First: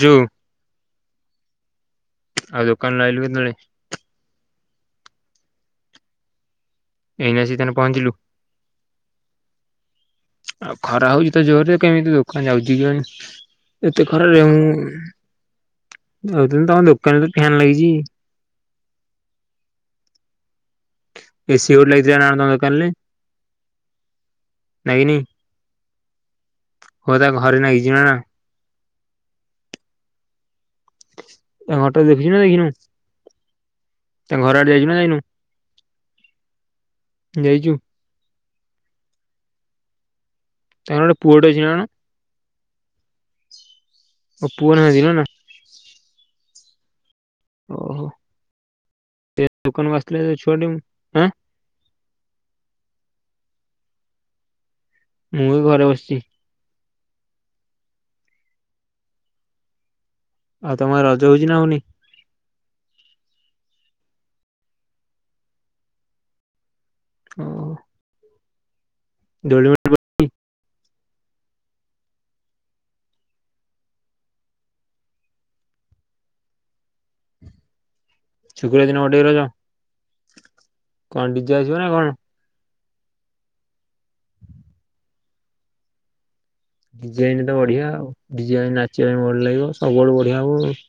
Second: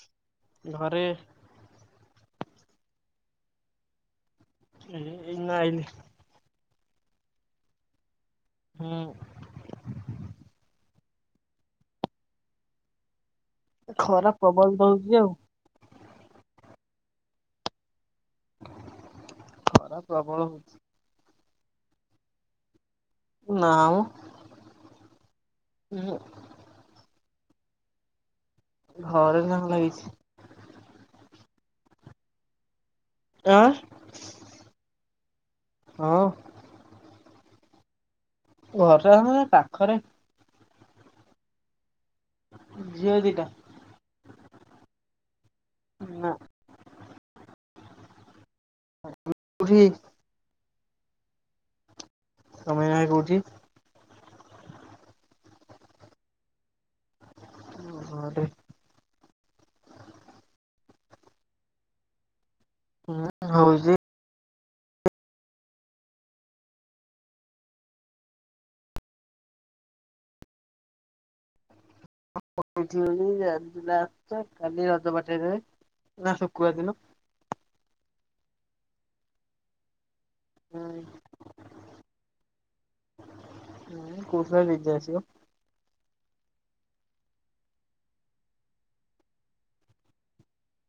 ଯୋଉ ଘରେ। ଆଉ ଦୋକାନ ରୁ ଆଇଲୁ କେତେବେଳେ? ଏଇ ନା ଆଇଲି। ଏଇନା ଆସି ତାହେନେ ପହଞ୍ଚିଲୁ। ହୁଁ। ଆଉ ଖରା ହଉଛି ତ ଜୋରରେ କେମିତି ଦୋକାନ ଯାଉଛି କେଜାଣି? ଖରା ପ୍ରବଲ ଦଉଛି ଆଉ। ଭାବୁଥିଲି ତମ ଦୋକାନରେ ଫ୍ୟାନ୍ ଲାଗିଛି। ଖରା ପ୍ରବଳ ହଉଛି। ଏସି ଗୋଟେ ଲାଗି ଥିଲା ନା କଣ ତମ ଦୋକାନଲେ? ନାଁ ମ ଉହୁଁ। ଓ ତା ଘରେ ନାଗିଛି ନା। ଘରେ ଯାହା ଲାଗିଛି। ତା ଘର ଟା ଦେଖିଛୁନା ଦେଖିନୁ? ଆଁ ତା ଘର ଆଡ଼େ ଯାଇଛୁ ନା ଯାଇନୁ? ହଅ। ଯାଇଛୁ ଘରେ ଆମ ଏ ପାଖରେ। ତାଙ୍କର ପୁଅଟେ ଝିଅ ନା। ଝିଅ ଦିଇଟା। ଓ ପୁଅ ନହାନ୍ତିି ନୁହୁଁ ନା। ନା ଓହୋ ସେ କୋଉଠି ଦୁକାନକୁ ଆସିଥିଲା ଯୋଉ ଛୁଆଟେ। ଆଁ ତମେ ଏଇନା କୋଉଠି। ମୁଁ ଏ ଘରେ ବସିଚି। ଘରେ ଆଉ ତମ ଆଡ଼େ ରଜ ହୋଉଚି ନା ହୋଉନି। ହୁଁ ହଉଚି। ଓ [unintelligible] [unintelligible] ଆଜି ଲାଷ୍ଟେ କାଲି ରଜ ପଠେଇଦବେ ନା ଶୁକ୍ରୁବାର ଦିନ। ଶୁକ୍ରୁବର ଦିନ କଟେଇବୁ ରଜ। କଣ ଡ଼ି ଜେ ବାଜିବ ନା କଣ। ହୁଁ କୋହୁଥିଲା ଡ଼ି ଜେ ଆସିବ। ଡ଼ି ଜେ ଆଇନେ ତ ବଢିଆ ଆଉ। ଡ଼ି ଜେ ଆଇଲେ ନାଚିବା ପାଇଁ ମୁଡ଼୍ ଲାଗିବ ସବୁଆଡ଼ୁ ବଢ଼ିଆ ହବ ଆଉ।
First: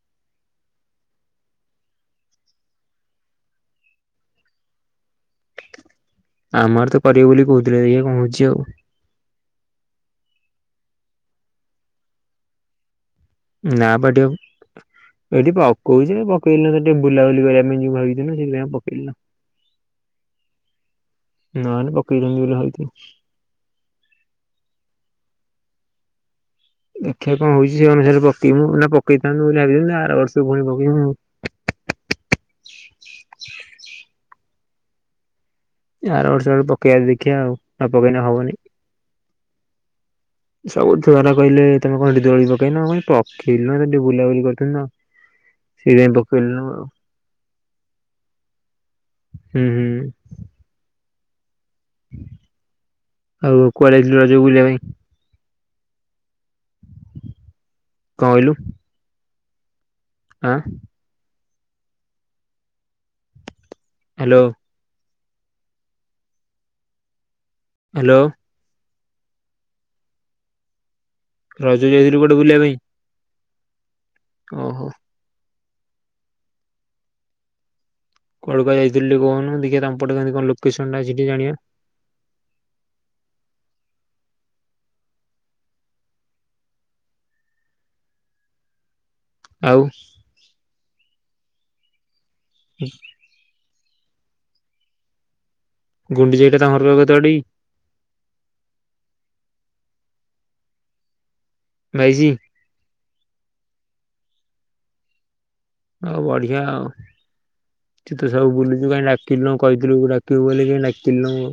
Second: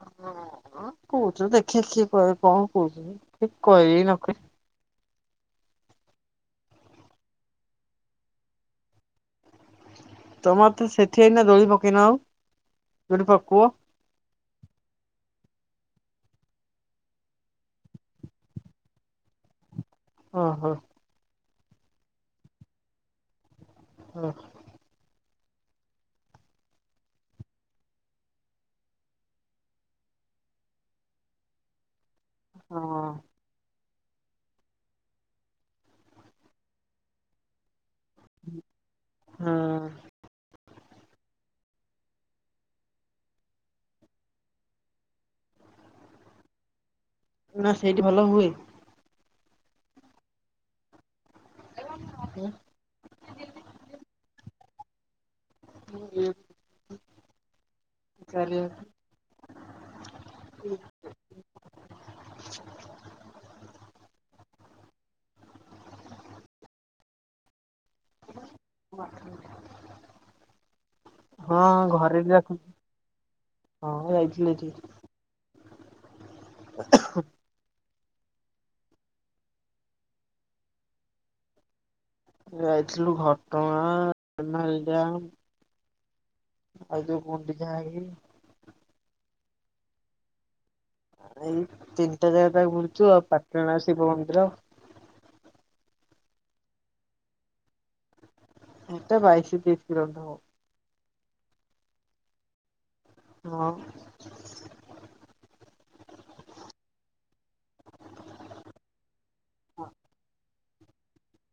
[unintelligible] କୋଉଚୁ ଦେଖିଆ କିଏ କହିବ କଣ କୋଉଚୁନ୍ତି କଇବେ କି ନ କଇବେ। ଆମ ଆଡ଼େ ତ କରିବେ ବୋଲି କୋହୁଥିଲେ ଦେଖିଆ କଣ ହୋଉଚି ଆଉ। ତମ ଆଡ଼େ ତ ସେଠି ଏଇନା ଦୋଳି ପକେଇନ ଆଉ। ଦୋଳି ପକୁଅ ନା [unintelligible] ଏଠିପା ଅ କହୁଚି ଯେ ପକେଇଲିନି ତ ଟିକେ ବୁଲାବୁଲି କରିବା ପାଇଁ ଯିବି ଭାବିଥିଲି ନା ସେଇଥିପାଇଁ ଆଉ ପକେଇଲିନି। ଅ ହୋ ନହେନେ ପକେଇବିନି ବୋଲି ଭାବିଥିଲି। ଓଃ ଦେଖିଆ କଣ ହୋଉଚି ସେ ଅନୁସାରେ ପକେଇବୁ ନା ପକେଇଥାନ୍ତୁ ବୋଲି ଭାବିଥାନ୍ତୁ ଆର ବର୍ଷ ପୁଣି ପକେଇବୁ। ଅ [inaudible] ଆର ବର୍ଷ ଆଡ଼ୁକୁ ପକେଇବା ଦେଖିବା ଆଉ। ନ ପକେଇନେ ହବନି। ହଁ ସବୁ ଛୁଆରା କହିଲେ ତମେ କଣ ଏଠି ଦୋଳି ପକେଇନ। ମୁଁ କହିଲି ପକେଇଲୁନୁ ଟିକେ ବୁଲାବୁଲି କରୁଥିଲୁ ତ ସେଇପାଇଁ ପକେଇଲୁନୁ ଆଉ। ନା ସେଇଠି ଭଲ ହୁଏ। ହୁଁ ହୁଁ ଆଉ କୁଆଡ଼େ ଯାଇଥିଲୁ ରଜକୁ ବୁଲିବା ପାଇଁ। [unintelligible] କଣ କହିଲୁ [unintelligible] ଆଁ [inaudible] ହାଲୋ ହାଲୋ। [inaudible] ରଜ ରେ ଯାଇଥିଲୁ ବି କୁଆଡେ଼ ବୁଲିବା ରଖନ୍ତି ପାଇଁ। ହଁ ଯାଇଥିଲି। ଓହୋ [inaudible] କଳକା ଯାଇଥିଲି କହନୁ ଦେଖିବା ତାଙ୍କପଟ କଣ ଲୋକେସନ ଟା ସେିକି ଜାଣିବା। ଯାଇଥିଲୁ ଘଟଗାଁ ନାଳି ଡ୍ୟାମ୍ ଆଇ ଯଉ ଗୁଣ୍ଡିଚା ନାଗି। ଆଉ ଏ ତିନି ଜାଗା ପାଇଁ ବୁଲିଛୁ ଆଉ ପାଟଣାସୁ ଶିବ ମନ୍ଦିର। ଗୁଣ୍ଡି ଯେଇଟା ତା ଘର କେତେ ବାଟ କି। ଏଟା ବାଇଶ ତତିଶ କିଲୋ ଦେବ। ବାଇଶି? ହଁ। ଆଉ ବଢିଆ ଆଉ ତୁ ତ ସବୁ ବୁଲୁଛୁ କିିଲୁ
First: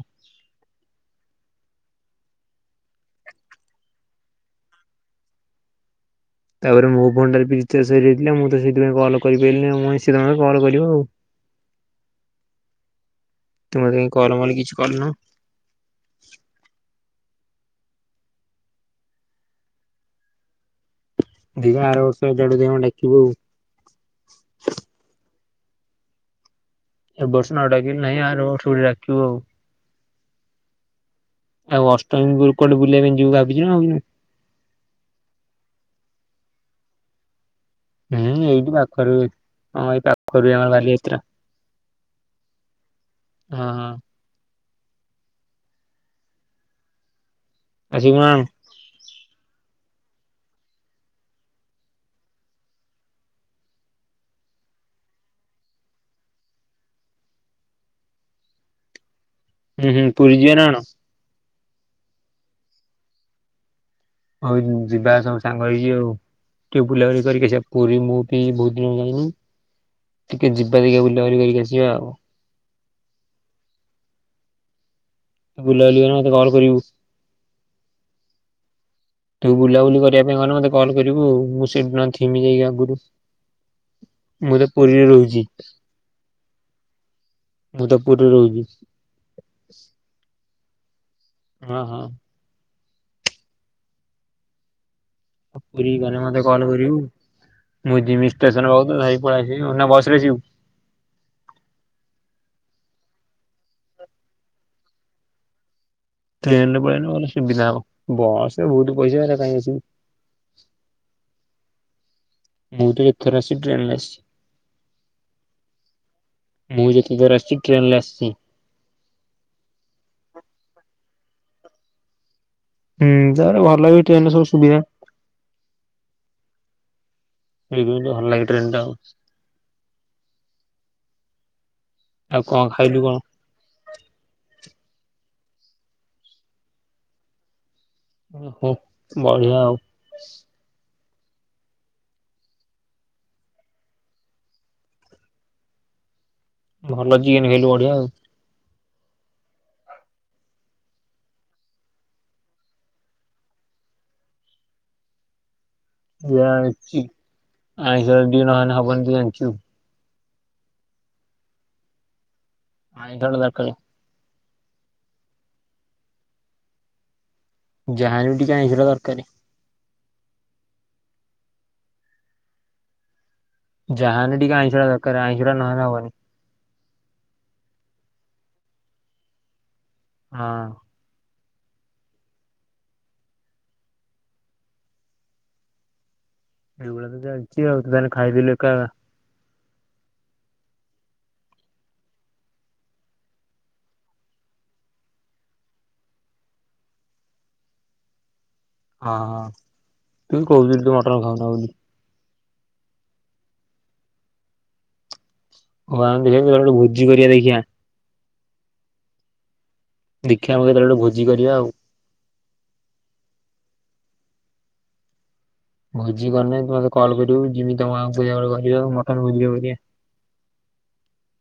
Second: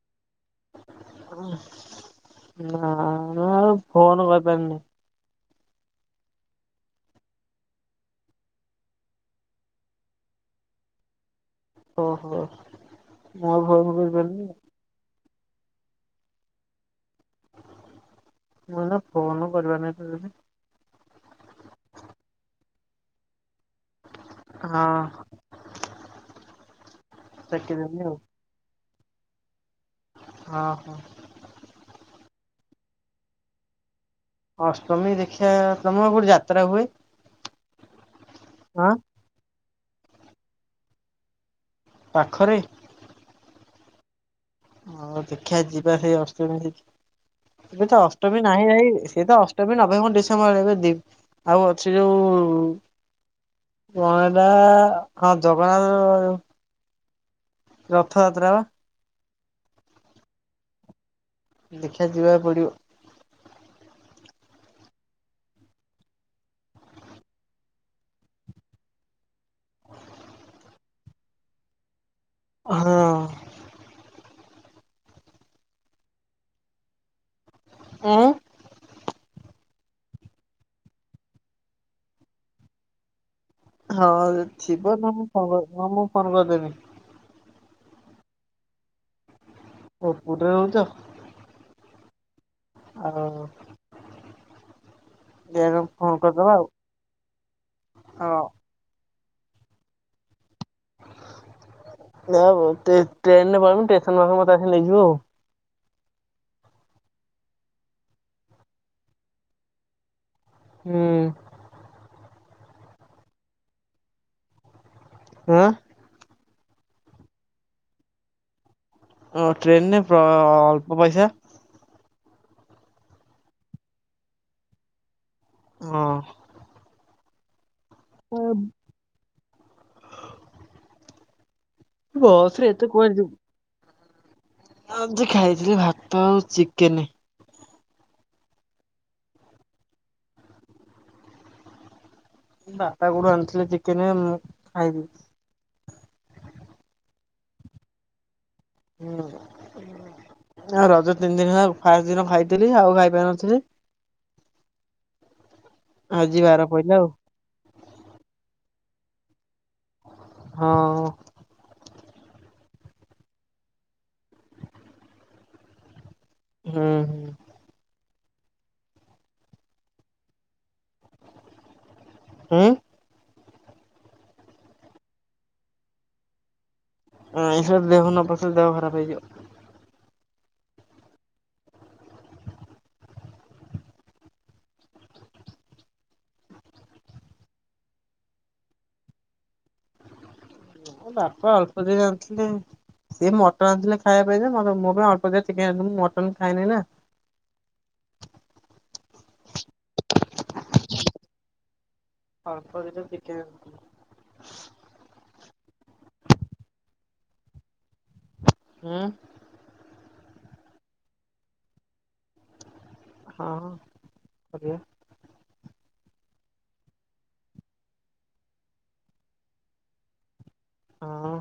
[inaudible] ନା ମୁ ଆ ଫୋନ କରିପାରନି। ତାପରେ ମୋ ଫୋନ ଟା ବି ରିଚାଜସରିଯାଇଥିଲା ମୁଁ ତ ସେଥିପାଇଁ କଲ କରିପାରିଲିନି କଲ କରିବ ଆଉ। ଓହୋ ମୁ ତୁ ମତେ କାଇଁ ଭୟଣ କଲ୍ ମଲ୍ କରିିବ। କିଛି କରିନୁ [inaudible] ମୁଁ ନା ଫୋନ କରିବା ନାଇ ତଦି ଦୀଘ ଆର ବର୍ଷ ଜାଡୁ ଡାକିବୁ ଆଉ ହଁ।। ଏ ବର୍ଷ ନ ଟେକିଦେଲି ଡାକିଲୁ ଆଉ ନାହିଁ ଆର ବର୍ଷ କୁ ଡାକି ହଉ। ହଁ ହଁ। ମ କୁଆଡେ ବୁଲିବା ପାଇଁ ଭାବିଚୁ ନା ଆଉ। ଅଷ୍ଟମୀ ଦେଖିବା ତମ କୋଠି ଯାତ୍ରା ହୁଏ? ହେଁ ଏଇଠି ଆଁ? ପାଖରେ ହଁ ଏଇ ପାଖରେ ଆମର ବାଲି ଯାତ୍ରା। ପାଖରେ? ହଁ ହଁ। ହଁ ଦେଖିବା ଯିବା ସେଇ ଅଷ୍ଟମୀ ଦେଖି। ଏବେ ତ ଆସିବୁ ନା ଅଷ୍ଟମୀ କଣ? ନାହିଁ ଭାଇ ସିଏ ତ ଅଷ୍ଟ ନଭେମ୍ବର ଡିସେମ୍ବରରେ ଏବେ ଦ ଆଉ ଅଛି ଯୋଉ କଣଟା ହଁ ଜଗନ୍ନାଥଉ ରଥଯାତ୍ରା ବା। ହୁଁ ହୁଁ ପୁରୀ ଯେବେ ନା କଣ? ଦେଖିଆ ଯିବାକୁ ପଡିବ ଆଉ। ହଉ ଯିବା ସବୁ ସାଙ୍ଗ ହେଇଯିବ ଆଉ ଟିକେ ବୁଲାବୁଲି କରିକି ଆସିବା ପୁରୀ ମୁଁ ବି ବହୁତ ଦିନ ଯାଇନି ଟିକେ ଯିବା ଟିକେ ବୁଲାବୁଲି କରିକି ଆସିବା ଆଉ। ହଁ। ବୁଲାବୁଲିିବ ମତେ କଲ କରିବୁ। ଉଁ ତୁ ବୁଲାବୁଲି କରିବା ପାଇଁ ଗହଲେ ମତେ କଲ୍ କରିବୁ ମୁଁ ସେଇଠି ନ ଥିମି ଯାଇକି ଆଗରୁ ହଁ ମୁଁ ତ ଥିବ ପୁରୀରେ ନା ମୁଁ ରହୁଛି। ଫ ହଁ ମୁଁ ଫୋନ କରିଦେବି। ମୁଁ ତ ପୁରୀରେ ରହୁଛି। ଓ ପୁରୀରେ ରହୁଛ। ହଁ ହଁ। ଆଉ ଦେଖିଆ ପୁରୀ ଫୋନ ଗଲେ ମତେ କରିଦବା କଲ୍ କରିବୁ ମୁଁ ଯିବି ଆଉ ଷ୍ଟେସନ ପାଖକୁ ନେଇ ପଳେଇ ଆସିବି ନା ବସ୍ ରେ ଆସିବୁ? ନାଇଁ ବେ ଟ୍ରେନ୍ ଟ୍ରେନରେ ପଳେଇବି ଷ୍ଟେସନ୍ ପାଖରୁ ମତେ ଆସିକି ନେଇଯିବୁ ଆଉ। ଟ୍ରେନ ରେ ପଳେଇଲେ ଭଲ ସୁବିଧା ହବ ବସରେ ବହୁତ ପଇସା ହେଇରା କାଇଁ ଆସିବୁ। ହୁଁ। ମୁଁ ତ ଏଥର ଆସି ଟ୍ରେନରେ ଆସିଛି। ହଁ। ମୁଁ ଯେତେ ଥର ଆସିଛି ଟ୍ରେନରେ ଆସିଛି। ହଁ ଟ୍ରେନରେ ଅଳ୍ପ ପଇସା। ହୁଁ ତାର ଭଲ ବି ଟ୍ରେନରେ ସବୁ ସୁବିଧା। ହଁ। ଏଇ ଭଲ ଲାଗିବ ଟ୍ରେନ୍ ଟା ବସରେ ଏତେ କଣ ଏନ୍ତି ଆଜି ଖାଇଥିଲି ଭାତ ଆଉ ଚିକେନେ। ଓ ହୋ ବଢିଆ ଆଉ। ବାପା କୋଉଠୁ ଆଣିଥିଲେ ଚିକେନ ମୁଁ ଖାଇବି ଭଲ ଜିନ୍ ଖାଇଲୁ ବଢ଼ିଆ ଆଉ। ହୁଁ ଆ ରଜ ତିନି ଦିନ ହେଲା ଫାଷ୍ଟ ଦିନ ଖାଇଥିଲି ଆଉ ଖାଇପାରୁିନଥିଲି ଜାଣିଚି ଆଇଁଷ ଯଦି ନହେନେ ହବନି ତୁ ଜାଣିଚୁ ହଁ। [unintelligible] ହୁଁ ହୁଁ। ଯାହାହେଲେ ବି ଟିକେ ଆଇଁଷ ଟା ଦରକାରେ। ହୁଁ। ଯାହାହେନେ ଟିକେ ଆଇଁଷ ଟା ଦରକାରେ ଆଇଁଷଟା ନହେଲେ ହବନି। ହଁ ଏଇସବୁ ବିଭିନ୍ନ ପ୍ରକାର ଦେହ ଖରାପ ହେଇଯିବ। ହଁ। ଏଇଗୁଡା ତ ଚାଲିଚି ଆଉ ତୁ ଖାଲି ଖାଇଦେଲୁ ଏକା ଏକା। ମୋ ବାପା ଅଳ୍ପ ଦିନ ଆଣିଥିଲେ ସିଏ ମଟନ ଆଣିଥିଲେ ଖାଇବା ପାଇଁ ଯେ ମୋ ପାଇଁ ଅଳ୍ପ ଟିକେ ଚିକେନ ଆଣିଥିଲେ ମୁଁ ମଟନ ଖାଏନେଇ ନା। ହଁ ହଁ ତୁ କହୁଥିଲୁ ଟି ମଟନ ଖାଉନା ବୋଲି। ଅଳ୍ପ ଦିଟା ଚିକେନ ଆଣି ହଁ ଆମେ ସେମିତି ଗୋଟେ ଭୋଜି କରିବା ଦେଖିିବା। ହୁଁ। ଦେଖିବା ଆମେ କେତେବେଳେ ଗୋଟେ ଭୋଜି କରିବା ଆଉ। ହଁ କରିବା। ଭୋଜି କରିନେ ତୁ ମତେ କଲ୍ କରିବୁ ମୁଁ ଜିମି ତମ ଗାଁକୁ ପୂଜା ବେଳକୁ ହୋଲି ହଉ ମଟନ୍ ଭୋଜିଟେ କରିବା। ହଁ।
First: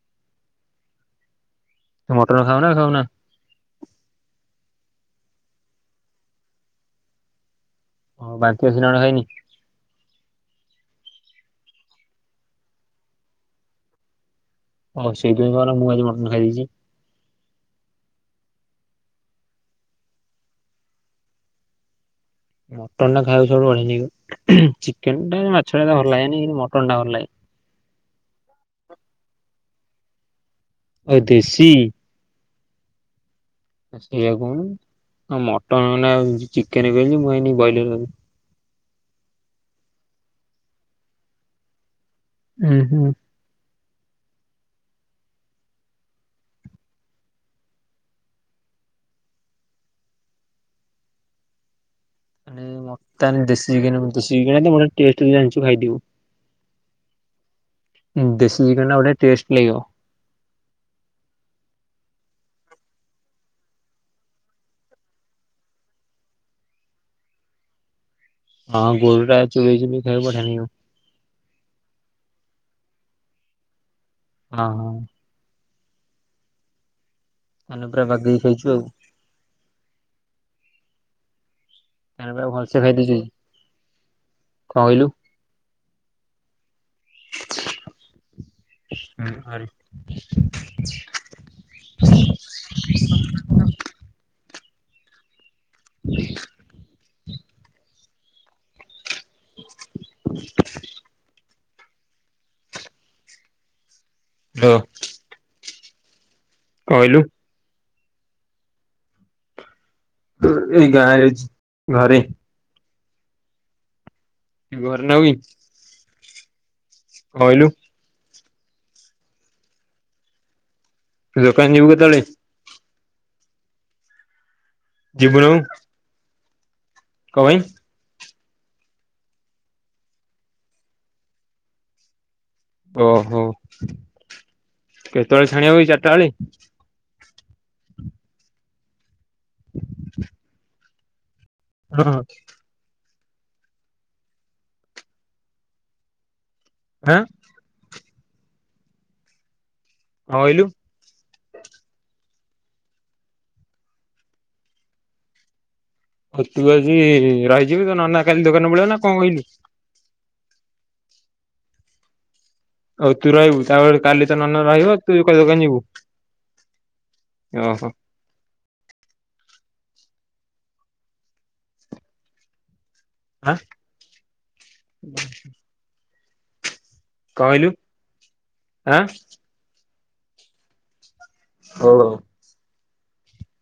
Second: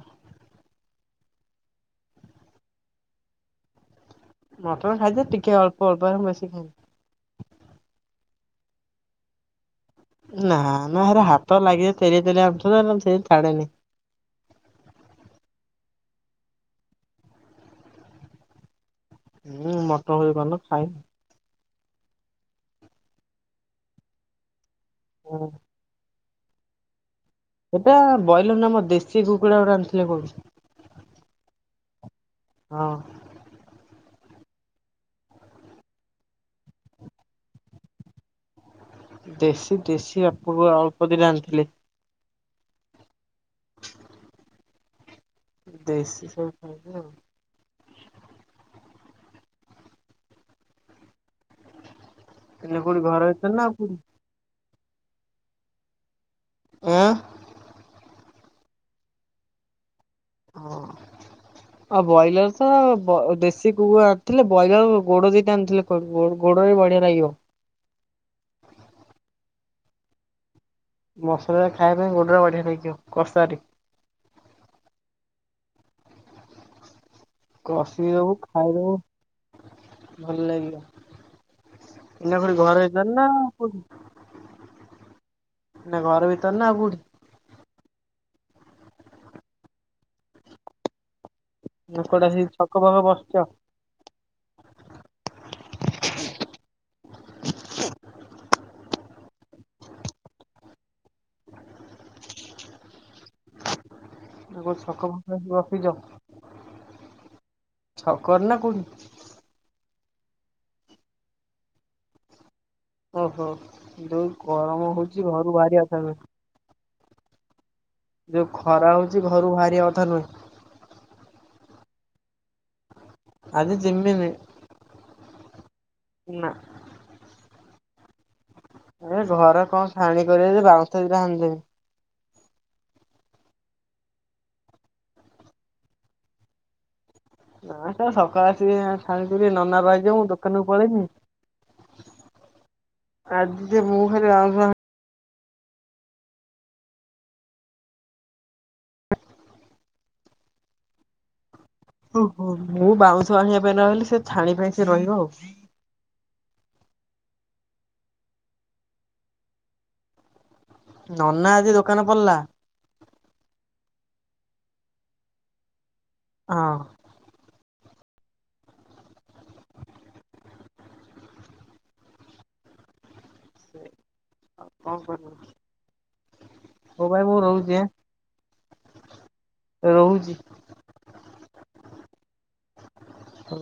ତୁ ମଟନ ଖାଉ ନା ଖାଉନା? ମଟର ଖାଇଛି ଯେ ଟିକେ ଅଳ୍ପ ଅଳ୍ପ ବେଶି ଖାଇ ଓ ବାନ୍ତି ଅଛି ନାଁ କଣ ହେଇନି? ନାଁ ନାଁ ହେରା ହାତ ଲାଗିଯା ତେଲିଆ ତେଲିଆ ଅଂଶ ଯେ ସେ ଛାଡେନି। ଓହଃ ସେଇଥିପାଇଁ କହ ମୁଁ ଆଜି ମଟନ ଖାଇ ଦେଇଛି। ମୁଁ ମଟ [unintelligible] ଖାଇନି। ମଟନ ଟା ଖାଇବାକୁ ସବୁଠୁ ବଢିଆ ନାଗିବ। ଚିକେନ୍ ଟା ଖାଇବି। ମାଛ ଟା ଭଲ ଲାଗେନି। ମଟନ ଟା ଭଲ ଲାଗେ। ସେଟା ବ୍ରଏଲର ନାମର ଦେଶୀ କୁ କୁଡ଼ା ଗୋଟେ ଆଣିଥିଲେ କହୁଚି। ଅ ଦେଶୀ। ହଁ। ସେଇଆ କହୁନୁ। ମଟନ ନାଁ ଚିକେନ୍ ବେଲି ମୁଁ ଭାବିନି ବ୍ରଏଲର [unintelligible] ଦେଶୀ ଦେଶୀ ଆପକୁ ଅଳ୍ପ ଦିଟା ଆଣିଥିଲେ। ହୁଁ ହୁଁ। [inaudible] ଦେଶୀ ସହ ଖାଇବେ ଆଉ। ଏଇନା କୋଉଠି ଘର ମକାନ୍ ଭିତରେ ନା ଆଉ ଦେଶୀ କୋଉଠି? [unintelligible] ଟେଷ୍ଟ ରୁ ଜାଣିଚୁ ଖାଇଦିବୁ। ଆଁ। ଦେଶୀ ଚିକେନ୍ ଟା ବଢିଆ ଟେଷ୍ଟ୍ ଲାଗିବ। ହଁ ଆଉ ବ୍ରଏଲର ତ ଦେଶୀ କୁକୁ ଆଣିଥିଲେ ବ୍ରଏଲର ଗୋଡ ଦିଟା ଆଣିଥିଲେ ଗୋଡରେ ବଢିଆ ଲାଗିବ। ହଁ ଗୋରୁଟା ଚୁବେ ଚୁବେଇ ଖାଇବୁ ବଢିଆଁ ନାଇଁମ। ମସଲା ଟା ଖାଇବା ପାଇଁ ଗୋଡଟା ବଢିଆ ଲାଗିବ କଷାରେ। ହଁ ହଁ। ମାନେ ପୁରା କଷିଦବୁ ବାଗେଇକି ଖାଇଛୁ ଆଉ। ଖାଇଦବୁ ଭଲ ଲାଗିବ। ଆରେ ଏଇନା ପୁରା କୋଉଠି ଭଲ ଘର ସେ ଭିତରେ ଖାଇଦେଇଛି। ନା କୋଉଠି? କଣ କହିଲୁ? ନା ଘର ଭିତରେ ନା ଆଉ କୋଉଠି? ହୁଁ ଘରେ। ନା କୁଆଡେ ଆସିକି ଛକ ଫକ ବସଚ୍। [inaudible] [inaudible] ନା କଉ ହ୍ୟାଲୋ ଛକ ଫକ ହେଇଥିବ। ବିଯ। କହିଲୁ। ଛକର ନା କୋଉଠି? ଏଇ ଗାଁ ରେ ଅଛି ଘରେ। ଓହୋ ଦୁଇ ଗରମ ଘରେ ନାହୁଁ ହଉଛିି କି କଣ ଘରୁ ବାହାରିିବାଥା ନୁହେଁ। କହିଲୁ। ଯଉ ଖରା ହଉଛି ଘରୁ ବାହାରିବା କଥା ନୁହେଁ। ଦୋକାନ ଯଉ ଗ ତାଳି ଆଜି ଜିମିନ ଯିବୁନୁ ଅୂ କହ ଏ ଘର କଣ ଛାଣି କରିବ ବାଉଁଶ ଦଟା ହାଣିେନି ଓହୋ କେତେବେଳେ ଛାଣିବା ହ ଚାରିଟା ବେଳେ ନା ସ ସକାଳ ଅସି ଖାଣିଥିଲ ନନା ଭାଇଜ ମୁଁ ଦୋକାନକୁ ପଳେଇନି ହଁ ଆଜିିତ ମୋହରେ ଆ ହଁ ହଁ ୋଇଲୁ ଓ ହ ମୁଁ ବାଉଁଶ ଆଣିବା ପାଇଁ ରହିଲି ସେ ଛାଣି ପାଇଁ ସେ ରହିବ ଆଉ ହଁ ତୁ ଆଜି ରହିଯିବୁ ତ ନ ନା କାଲି ଦୋକାନ ପଳଆ ନା କଣ କହିଲୁ ନନା ଆଜି ଦୋକାନ ପଡିଲା ହଉ ତୁ ରହିବୁ ତାପରେ କାଲି ତ ନେଲେ ରହିବ ତୁ କା ଦୋକାନ ଯିବୁ ହଁ ହଶ ଆଁ ସେ କଣ କରିବୁ ହଉ ଭାଇ ବୋଉ କଣ କହିଲୁ ରହୁଛି ଆଁ ରହୁଛି ହଁ ହ